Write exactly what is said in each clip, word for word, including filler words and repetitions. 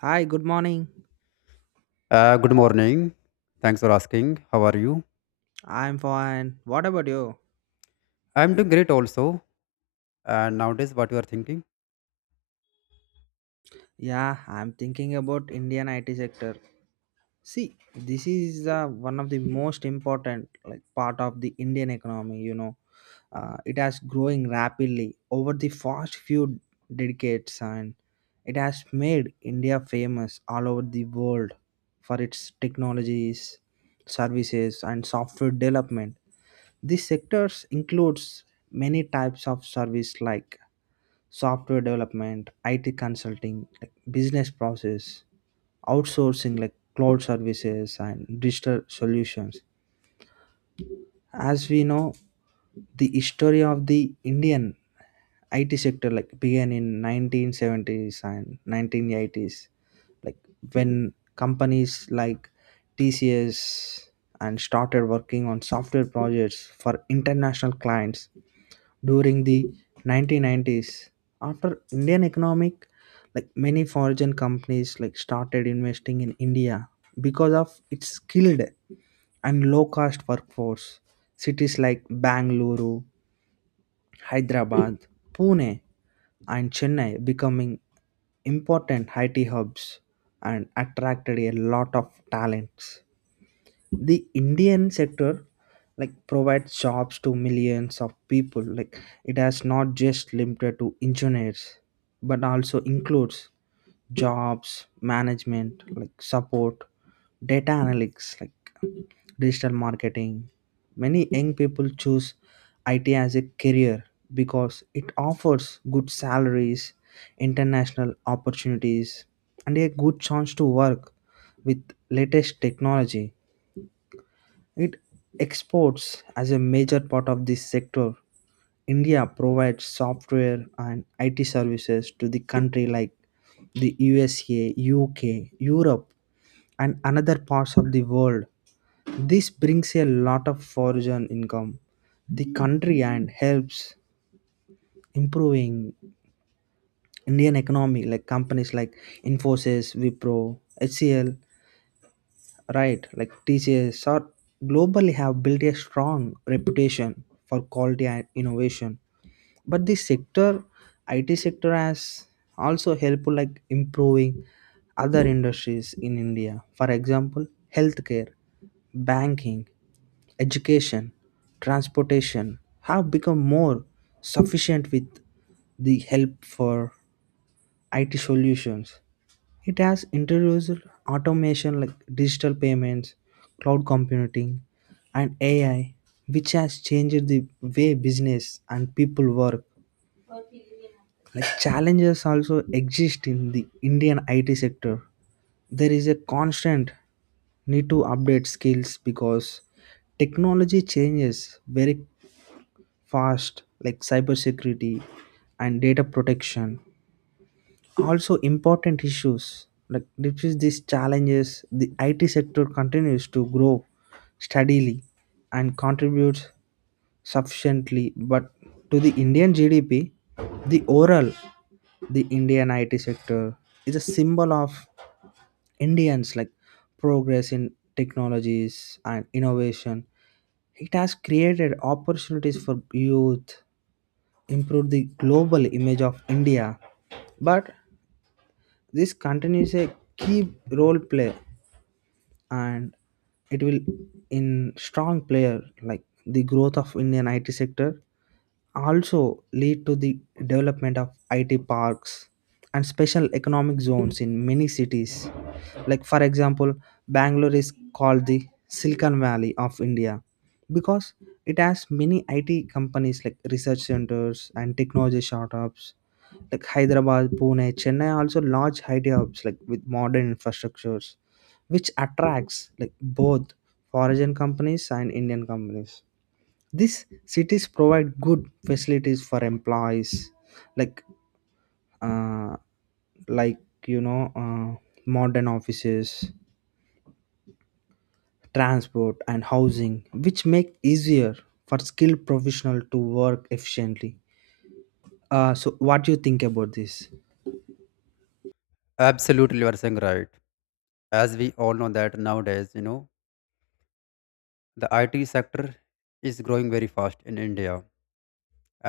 Hi, good morning. Uh, good morning. Thanks for asking. How are you? I'm fine. What about you? I'm doing great also. And nowadays, what you are thinking? Yeah, I'm thinking about Indian I T sector. See, this is uh, one of the most important like part of the Indian economy. You know, uh, it has growing rapidly over the past few decades, and it has made India famous all over the world for its technologies, services, and software development. These sectors includes many types of service like software development, I T consulting, like business process, outsourcing like cloud services and digital solutions. As we know, the history of the Indian I T sector like began in nineteen seventies and nineteen eighties, like when companies like T C S and started working on software projects for international clients during the nineteen nineties. After indian economic, like many foreign companies like started investing in india because of its skilled and low cost workforce. Cities like bangalore, hyderabad, pune and Chennai becoming important I T hubs and attracted a lot of talents. The indian sector like provides jobs to millions of people. Like it has not just limited to engineers, but also includes jobs, management like support, data analytics, like digital marketing. Many young people choose it as a career because it offers good salaries, international opportunities, and a good chance to work with latest technology. It exports as a major part of this sector. India provides software and I T services to the country like the U S A, U K, Europe, and another parts of the world. This brings a lot of foreign income the country and helps improving Indian economy. Like companies like Infosys, Wipro, H C L, right, like T C S are globally have built a strong reputation for quality and innovation. But the sector, it sector has also helped like improving other industries in india. For example, healthcare, banking, education, transportation have become more sufficient with the help for it solutions. It has introduced automation like digital payments, cloud computing, and A I, which has changed the way business and people work. Like challenges also exist in the Indian I T sector. There is a constant need to update skills because technology changes very fast, like cybersecurity and data protection also important issues. Like despite these challenges, the it sector continues to grow steadily and contributes sufficiently but to the indian G D P. The overall, the indian it sector is a symbol of indians, like progress in technologies and innovation. It has created opportunities for youth, improved the global image of india. But this continues a key role play, and it will in strong player like the growth of Indian I T sector also lead to the development of I T parks and special economic zones in many cities. Like, for example, Bangalore is called the Silicon Valley of India because it has many I T companies like research centers and technology startups. Like Hyderabad, Pune, Chennai are also large I T hubs like with modern infrastructures, which attracts like both foreign companies and Indian companies. These cities provide good facilities for employees like uh, like you know uh, modern offices, transport and housing, which make easier for skilled professional to work efficiently. Uh, so what do you think about this? Absolutely, you are saying right. As we all know that nowadays, you know, the I T sector is growing very fast in India,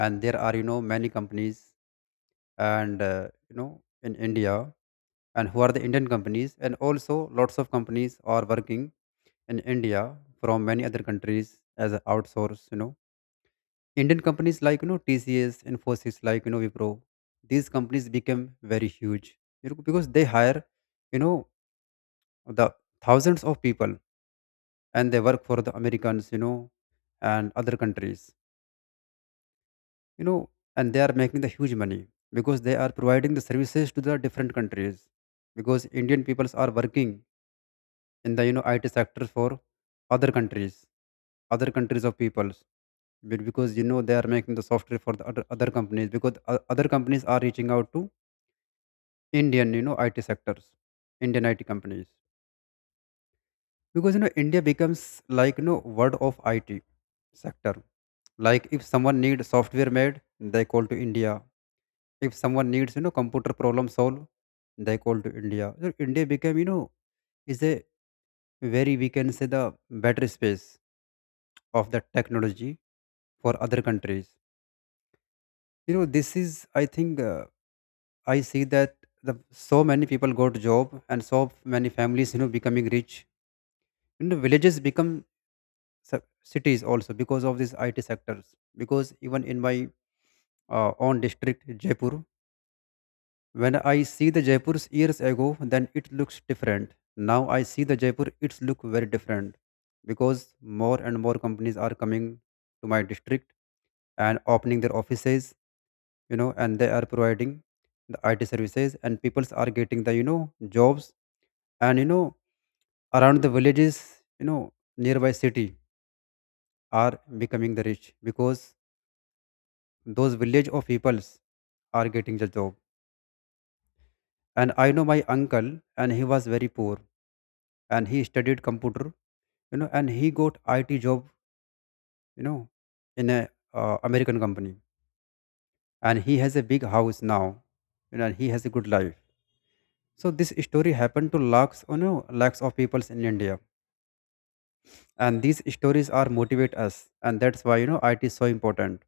and there are you know many companies and uh, you know in India, and who are the Indian companies, and also lots of companies are working in India from many other countries as a outsource, you know. Indian companies like you know T C S, Infosys, like you know Wipro, these companies became very huge you know, because they hire you know the thousands of people, and they work for the Americans, you know, and other countries, you know, and they are making the huge money because they are providing the services to the different countries because Indian peoples are working in the you know I T sector for other countries, other countries of peoples. Be- because you know they are making the software for the other, other companies because o- other companies are reaching out to indian you know it sectors, indian it companies, because you know india becomes like you know word of it sector. Like if someone needs software made, they call to india. If someone needs you know computer problem solve, they call to india. So india became you know is a very, we can say, the battery space of the technology for other countries. You know, this is I think uh, I see that the so many people got job, and so many families, you know, becoming rich. You know, villages become su- cities also because of these I T sectors. Because even in my uh, own district, Jaipur, when I see the Jaipur's years ago, then it looks different. Now I see the Jaipur, it's look very different because more and more companies are coming to my district and opening their offices, you know, and they are providing the I T services, and peoples are getting the, you know, jobs, and you know around the villages, you know, nearby city, are becoming the rich because those village of peoples are getting the job. And I know my uncle, and he was very poor, and he studied computer, you know, and he got it job, you know, in a uh, american company, and he has a big house now, you know, and he has a good life. So this story happened to lakhs, you know, lakhs of peoples in india, and these stories are motivate us, and that's why you know it is so important.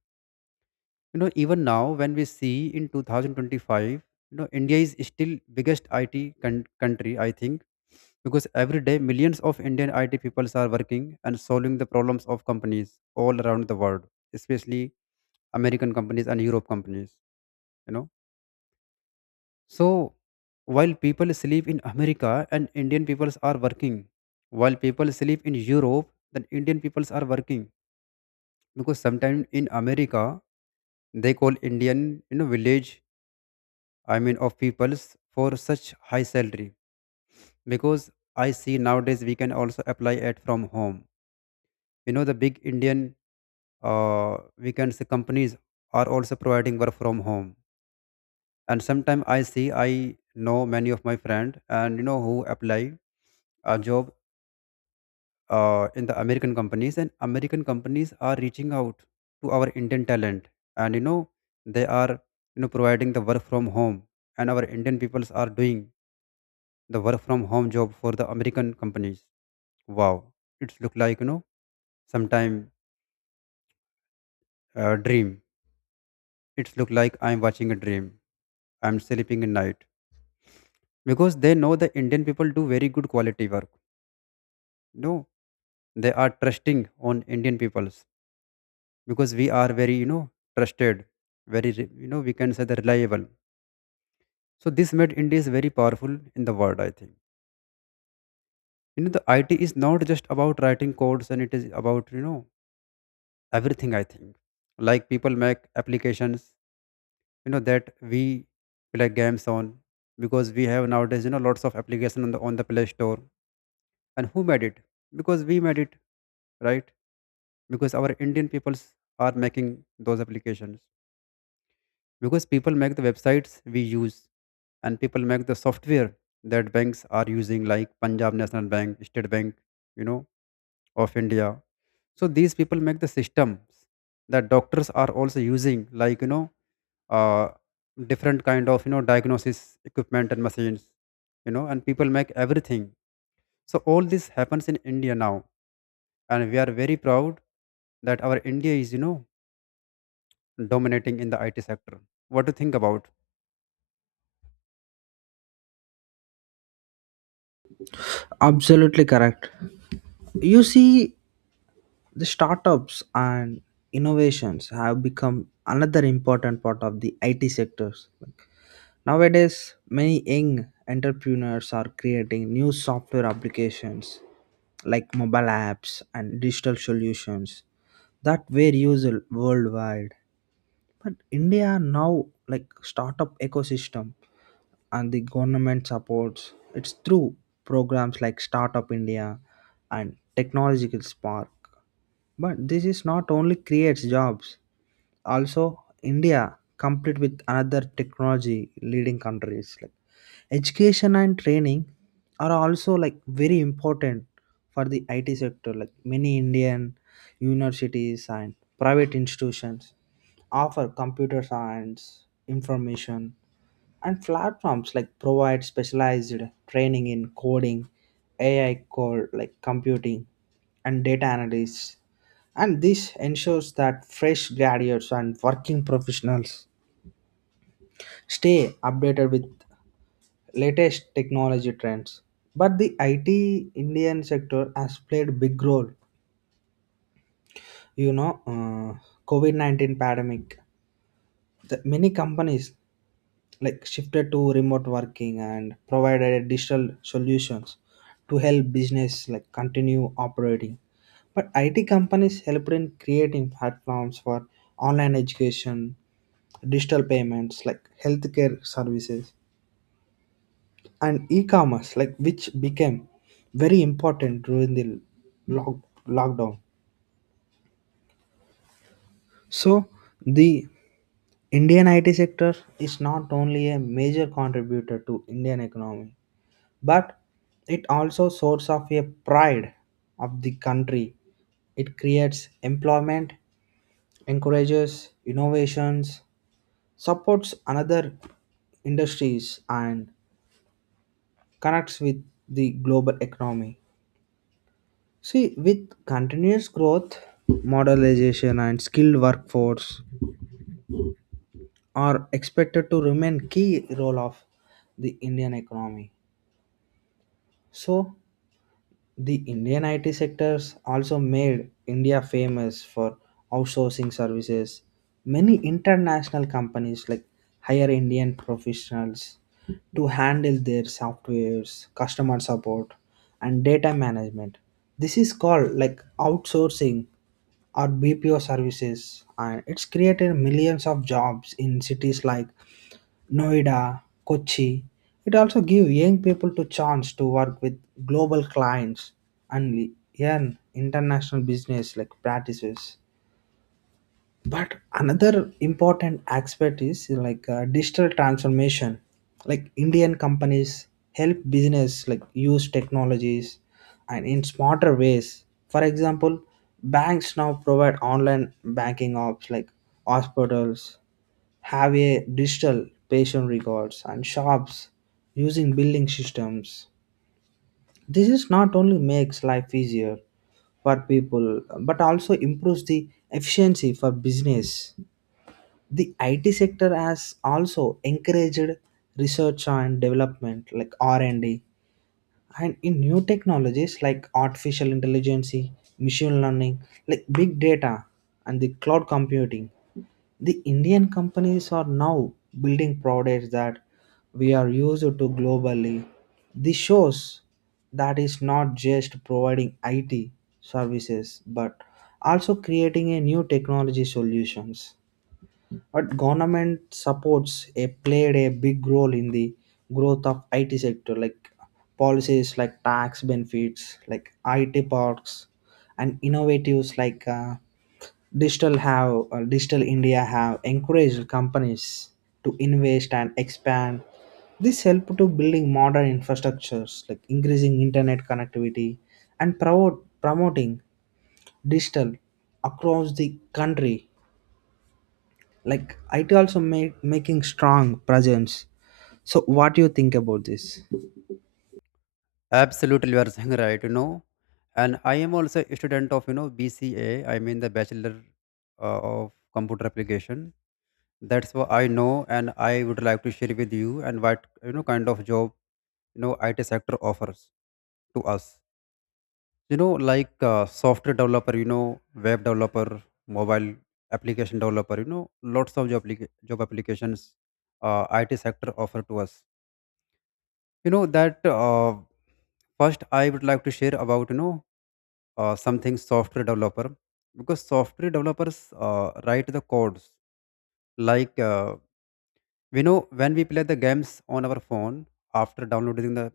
You know, even now when we see in twenty twenty-five, you know india is still biggest it con- country I think, because every day millions of indian it people are working and solving the problems of companies all around the world, especially american companies and europe companies, you know. So while people sleep in america, and indian peoples are working. While people sleep in europe, then indian peoples are working. Because sometimes in america, they call indian, you know, village, I mean, of peoples for such high salary. Because I see nowadays we can also apply it from home. You know, the big Indian, uh, we can say, companies are also providing work from home. And sometimes I see, I know many of my friend, and you know, who apply a job uh, in the American companies, and American companies are reaching out to our Indian talent, and you know they are you know providing the work from home, and our Indian peoples are doing the work from home job for the American companies. Wow, it's look like you know sometime uh, dream. It's look like I'm watching a dream. I'm sleeping at night because they know the Indian people do very good quality work. No, they are trusting on Indian peoples because we are very you know trusted, very re- you know we can say the reliable. So this made India is very powerful in the world. I think you know the I T is not just about writing codes, and it is about you know everything. I think like people make applications, you know, that we play games on, because we have nowadays you know lots of application on the on the play store, and who made it? Because we made it, right? Because our indian peoples are making those applications, because people make the websites we use, and people make the software that banks are using, like punjab national bank, state bank, you know, of india. So these people make the systems that doctors are also using, like you know uh, different kind of you know diagnosis equipment and machines, you know, and people make everything. So all this happens in india now, and we are very proud that our india is you know dominating in the it sector. What do you think about? Absolutely correct. You see, the startups and innovations have become another important part of the it sectors. Nowadays, many young entrepreneurs are creating new software applications like mobile apps and digital solutions that were used worldwide. But India now like startup ecosystem, and the government supports it's through programs like Startup India and Technological Spark. But this is not only creates jobs, also India compete with another technology leading countries. Like education and training are also like very important for the I T sector. Like many Indian universities and private institutions offer computer science information, and platforms like provide specialized training in coding, A I code like computing, and data analysis. And this ensures that fresh graduates and working professionals stay updated with latest technology trends. But the it indian sector has played big role you know uh, covid nineteen pandemic. The many companies like shifted to remote working and provided digital solutions to help business like continue operating. But it companies helped in creating platforms for online education, digital payments like healthcare services and e-commerce, like which became very important during the lock, lockdown. So the indian it sector is not only a major contributor to indian economy, but it also source of a pride of the country. It creates employment, encourages innovations, supports another industries, and connects with the global economy. See, with continuous growth, modernization and skilled workforce are expected to remain key role of the Indian economy. So, the Indian I T sectors also made India famous for outsourcing services. Many international companies like hire Indian professionals to handle their softwares, customer support, and data management. This is called like outsourcing or B P O services, and it's created millions of jobs in cities like Noida, Kochi. It also gives young people the chance to work with global clients and learn international business like practices. But another important aspect is like uh, digital transformation. Like indian companies help business like use technologies and in smarter ways. For example, banks now provide online banking apps, like hospitals have a digital patient records, and shops using billing systems. This is not only makes life easier for people, but also improves the efficiency for business. The I T sector has also encouraged research and development like R and D and D, and in new technologies like artificial intelligence, machine learning, like big data and the cloud computing. The Indian companies are now building products that we are used to globally. This shows that is not just providing I T services but also creating a new technology solutions. But government supports a played a big role in the growth of I T sector, like policies like tax benefits, like I T parks, and innovatives like uh, digital have uh, digital India have encouraged companies to invest and expand. This helped to building modern infrastructures like increasing internet connectivity and promote, promoting digital across the country, like it also make making strong presence. So what do you think about this? Absolutely, you are saying right. You know, and I am also a student of you know B C A. I mean the Bachelor uh, of Computer Application. That's what I know, and I would like to share with you and what you know kind of job you know I T sector offers to us. You know, like uh, software developer, you know, web developer, mobile application developer. You know, lots of job applica- job applications uh, I T sector offer to us, you know that uh, first I would like to share about you know uh, something software developer. Because software developers uh, write the codes, like uh, we know when we play the games on our phone after downloading the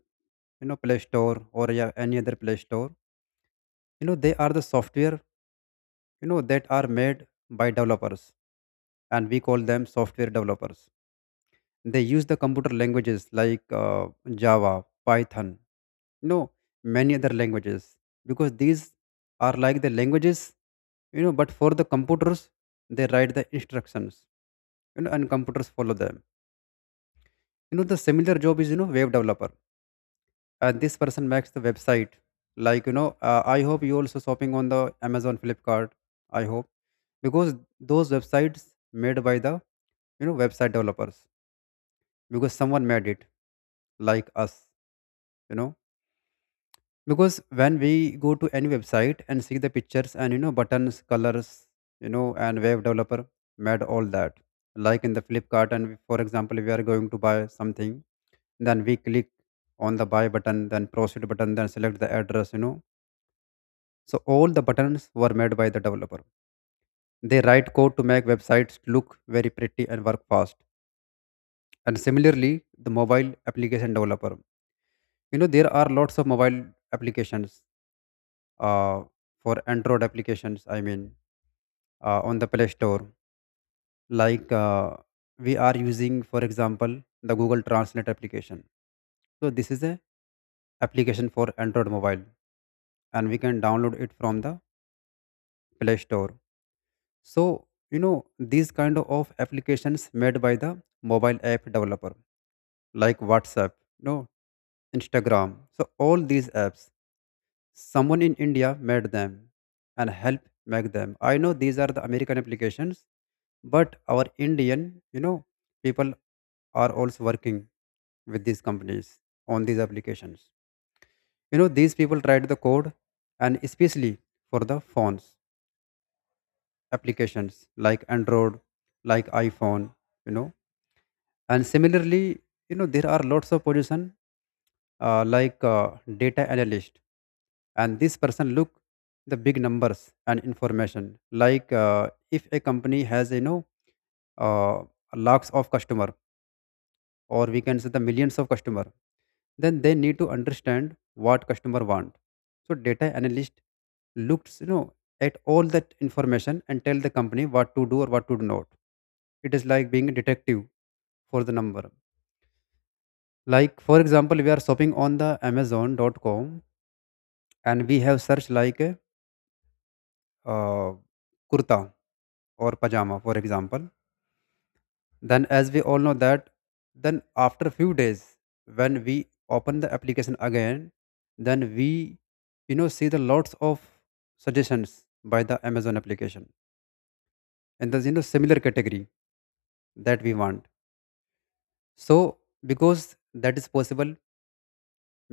you know play store or yeah, any other play store, you know, they are the software, you know, that are made by developers, and we call them software developers. They use the computer languages like uh, Java, Python, you know, many other languages, because these are like the languages, you know, but for the computers, they write the instructions, you know, and computers follow them. You know, the similar job is, you know, web developer. And this person makes the website. Like, you know, uh, I hope you also shopping on the Amazon Flipkart. I hope, because those websites made by the you know website developers, because someone made it like us, you know. Because when we go to any website and see the pictures and you know buttons colors, you know, and web developer made all that. Like in the flipkart, and for example we are going to buy something, then we click on the buy button, then proceed button, then select the address, you know. So all the buttons were made by the developer. They write code to make websites look very pretty and work fast. And similarly, the mobile application developer, you know, there are lots of mobile applications uh, for android applications I mean, uh, on the play store, like uh, we are using for example the google translate application. So this is a application for android mobile, and we can download it from the play store. So you know these kind of applications made by the mobile app developer, like whatsapp, you know, instagram, so all these apps someone in India made them and helped make them. I know these are the American applications, but our Indian, you know, people are also working with these companies on these applications. You know, these people write the code, and especially for the phones applications like Android, like iPhone, you know. And similarly, you know, there are lots of position uh, like uh, data analyst, and this person look the big numbers and information. Like uh, if a company has you know uh, lakhs of customer, or we can say the millions of customer, then they need to understand what customer want. So data analyst looks you know at all that information and tell the company what to do or what to do not. It is like being a detective for the number. Like for example we are shopping on the amazon dot com, and we have searched like a uh, kurta or pajama for example, then as we all know that then after few days, when we open the application again, then we you know see the lots of suggestions by the amazon application, and there's you know similar category that we want. So because that is possible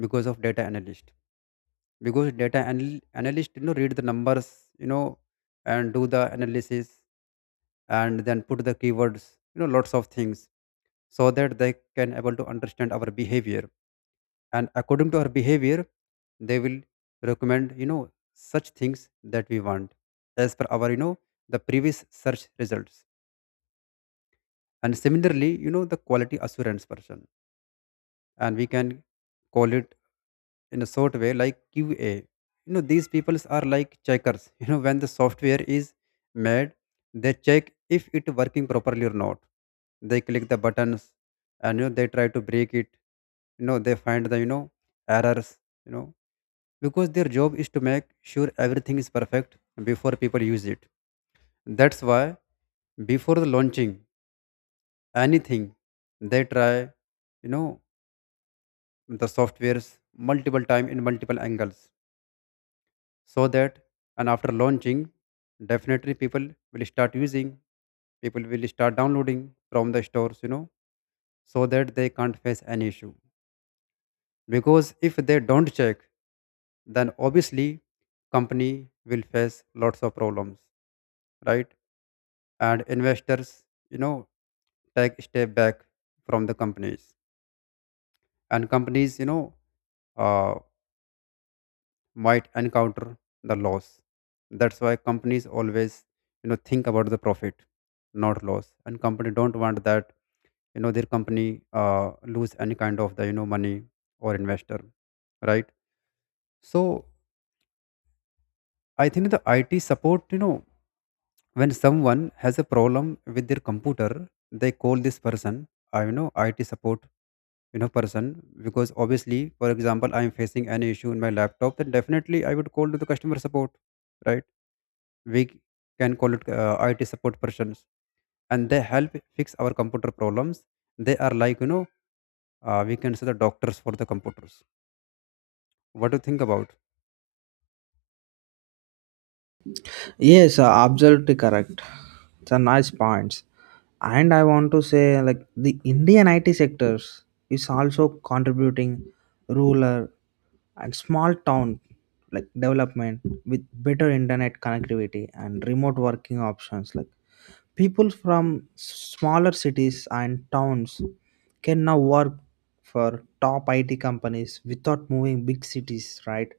because of data analyst. Because data anal- analyst you know read the numbers, you know, and do the analysis, and then put the keywords, you know, lots of things, so that they can able to understand our behavior. And according to our behavior, they will recommend you know such things that we want as per our you know the previous search results. And similarly, you know, the quality assurance person, and we can call it in a short way like qa, you know, these people are like checkers you know when the software is made, they check if it working properly or not. They click the buttons, and you know they try to break it, you know, they find the you know errors, you know, because their job is to make sure everything is perfect before people use it. That's why before the launching anything, they try you know the softwares multiple time in multiple angles, so that and after launching definitely people will start using, people will start downloading from the stores, you know, so that they can't face any issue. Because if they don't check, then obviously company will face lots of problems, right? And investors, you know, take step back from the companies, and companies you know uh, might encounter the loss. That's why companies always, you know, think about the profit, not loss. And company don't want that, you know, their company uh, lose any kind of the, you know, money or investor, right? So I think the I T support, you know, when someone has a problem with their computer, they call this person, I you know, I T support, you know, person, because obviously, for example, I am facing any issue in my laptop, then definitely I would call to the customer support, right? We can call it uh, I T support persons, and they help fix our computer problems. They are like you know uh, we can say the doctors for the computers. What do you think about? Yes, uh, absolutely correct. It's a nice points. And I want to say like the indian it sectors is also contributing rural and small town like development with better internet connectivity and remote working options. Like people from smaller cities and towns can now work for top I T companies without moving big cities, right?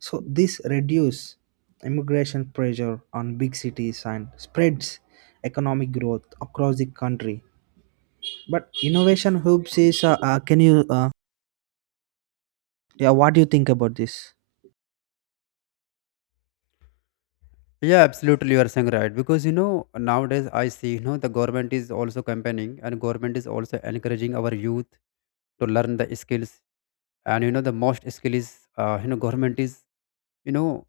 So this reduce immigration pressure on big cities and spreads economic growth across the country. But innovation hubs is uh, uh, can you uh, yeah, what do you think about this? Yeah, absolutely, you are saying right, because you know nowadays I see you know the government is also campaigning, and government is also encouraging our youth to learn the skills. And you know the most skill is uh, you know government is you know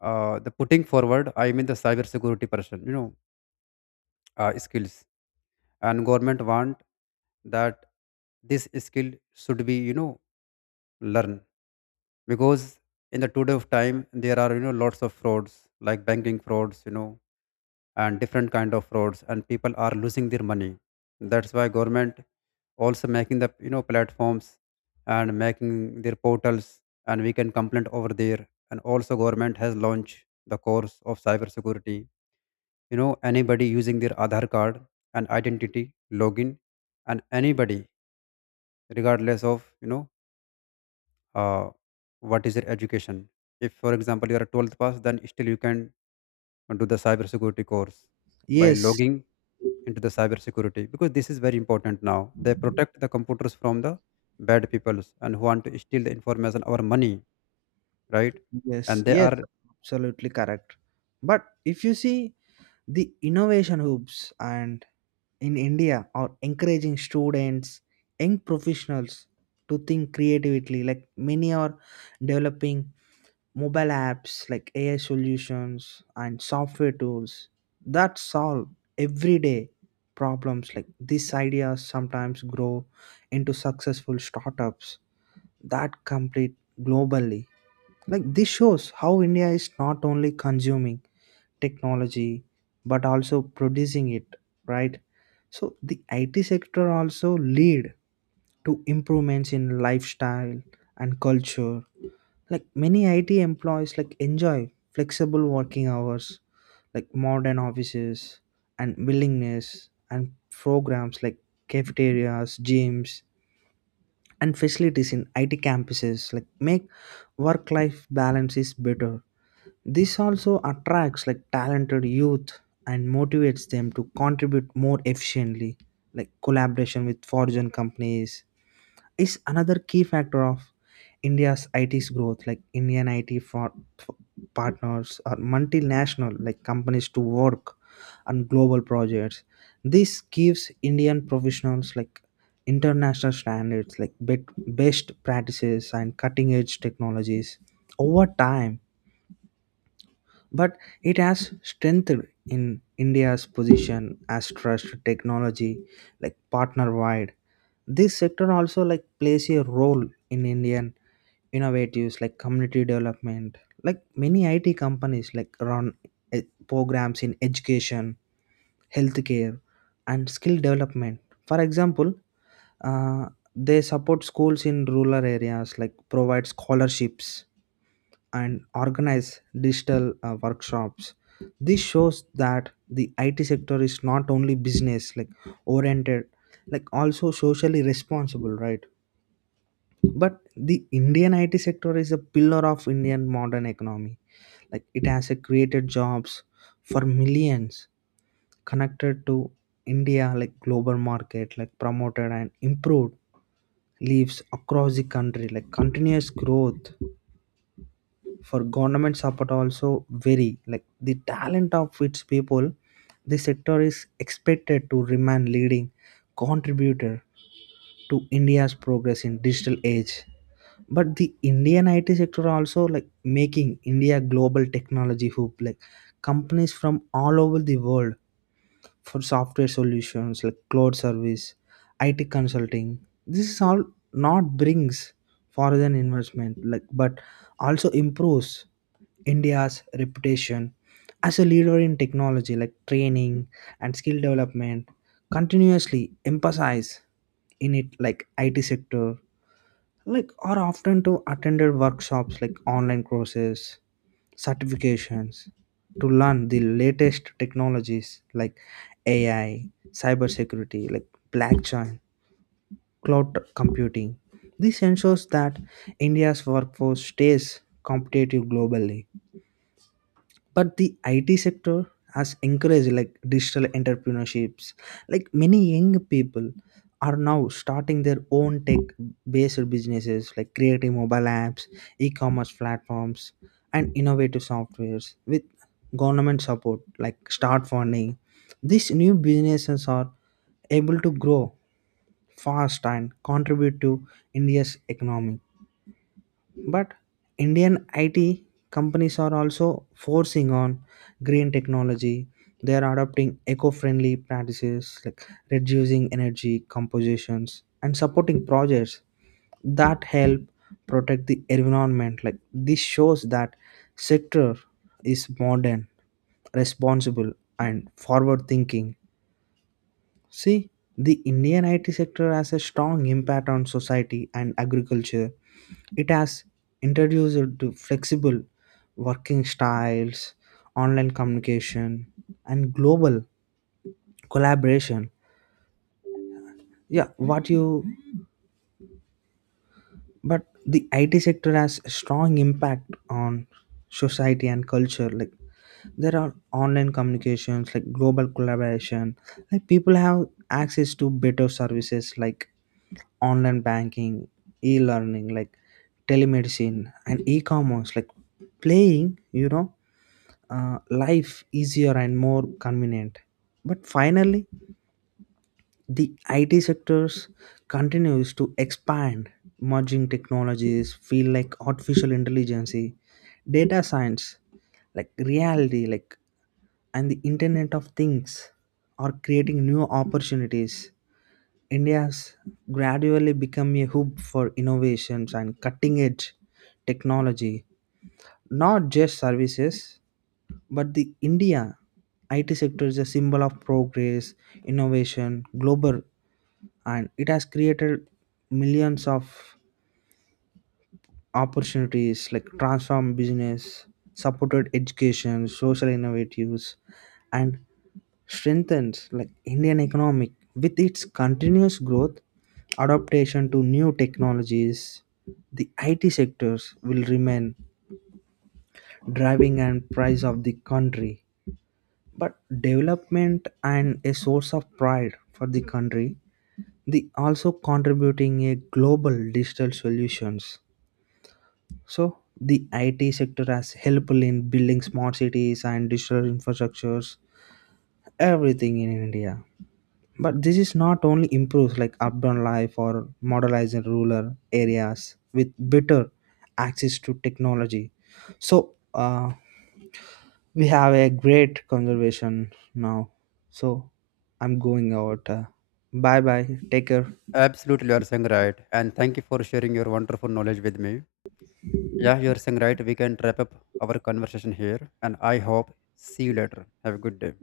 uh, the putting forward, I mean the cyber security person, you know, uh, skills, and government want that this skill should be you know learn. Because in the today of time, there are you know lots of frauds, like banking frauds, you know, and different kind of frauds, and people are losing their money. That's why government also making the you know platforms and making their portals, and we can complain over there. And also government has launched the course of cyber security, you know, anybody using their Aadhaar card and identity login. And anybody, regardless of you know uh, what is your education, if for example you are a twelfth pass, then still you can do the cyber security course by Yes, logging into the cyber security, because this is very important now. They protect the computers from the bad peoples and who want to steal the information or money, right? yes, And they yes, are absolutely correct. But if you see the innovation hubs and in India are encouraging students, young professionals to think creatively. Like many are developing mobile apps like A I solutions and software tools that solve everyday problems. Like these ideas sometimes grow into successful startups that compete globally. Like this shows how India is not only consuming technology but also producing it, right. So the it sector also lead to improvements in lifestyle and culture. Like many it employees like enjoy flexible working hours, like modern offices and willingness, and programs like cafeterias, gyms, and facilities in it campuses like make work life balance is better. This also attracts like talented youth and motivates them to contribute more efficiently. Like collaboration with foreign companies is another key factor of India's I T's growth. Like Indian I T for, for partners or multinational like companies to work on global projects. This gives Indian professionals like international standards like bet- best practices and cutting edge technologies over time. But it has strengthened in India's position as trust technology, like partner wide. This sector also like plays a role in Indian innovatives like community development. Like many I T companies like run eh, programs in education, healthcare, and skill development. For example, uh, they support schools in rural areas like provide scholarships and organize digital uh, workshops. This shows that the it sector is not only business like oriented, like also socially responsible, right. But the indian it sector is a pillar of indian modern economy. Like it has uh, created jobs for millions, connected to india like global market, like promoted and improved lives across the country. Like continuous growth for government support also vary like the talent of its people. The sector is expected to remain leading contributor to india's progress in digital age. But the indian it sector also like making india global technology hub. Like companies from all over the world for software solutions like cloud service, I T consulting. This is all not brings foreign investment, like but also improves India's reputation as a leader in technology, like training and skill development. Continuously emphasize in it like I T sector, like are often to attended workshops, like online courses, certifications to learn the latest technologies like A I, cybersecurity, like blockchain, cloud computing. This ensures that India's workforce stays competitive globally. But the I T sector has encouraged like digital entrepreneurships. Like many young people are now starting their own tech-based businesses, like creating mobile apps, e-commerce platforms, and innovative softwares with government support, like start funding. These new businesses are able to grow fast and contribute to India's economy. But indian it companies are also forcing on green technology. They are adopting eco-friendly practices like reducing energy compositions and supporting projects that help protect the environment. Like this shows that sector is modern, responsible and forward thinking. See, the Indian I T sector has a strong impact on society and agriculture. It has introduced to flexible working styles, online communication, and global collaboration. Yeah, what you but the I T sector has a strong impact on society and culture. Like there are online communications, like global collaboration. Like people have access to better services like online banking, e-learning, like telemedicine and e-commerce, like playing, you know, uh, life easier and more convenient. But finally, the I T sectors continues to expand. Merging technologies feel like artificial intelligence, data science, like reality, like and the Internet of Things are creating new opportunities. India has gradually become a hub for innovations and cutting edge technology, not just services. But the India I T sector is a symbol of progress, innovation, global, and it has created millions of opportunities like transform business, supported education, social innovatives, and strengthens like Indian economic with its continuous growth, adaptation to new technologies. The I T sectors will remain driving and price of the country, but development and a source of pride for the country. The also contributing a global digital solutions. So the I T sector has helpful in building smart cities and digital infrastructures, everything in India. But this is not only improves like urban life or modernizing rural areas with better access to technology. So uh, we have a great conversation now. So I'm going out. Uh, bye bye. Take care. absolutely you are saying right, and thank you for sharing your wonderful knowledge with me. Yeah, you are saying right, we can wrap up our conversation here, and I hope see you later, have a good day.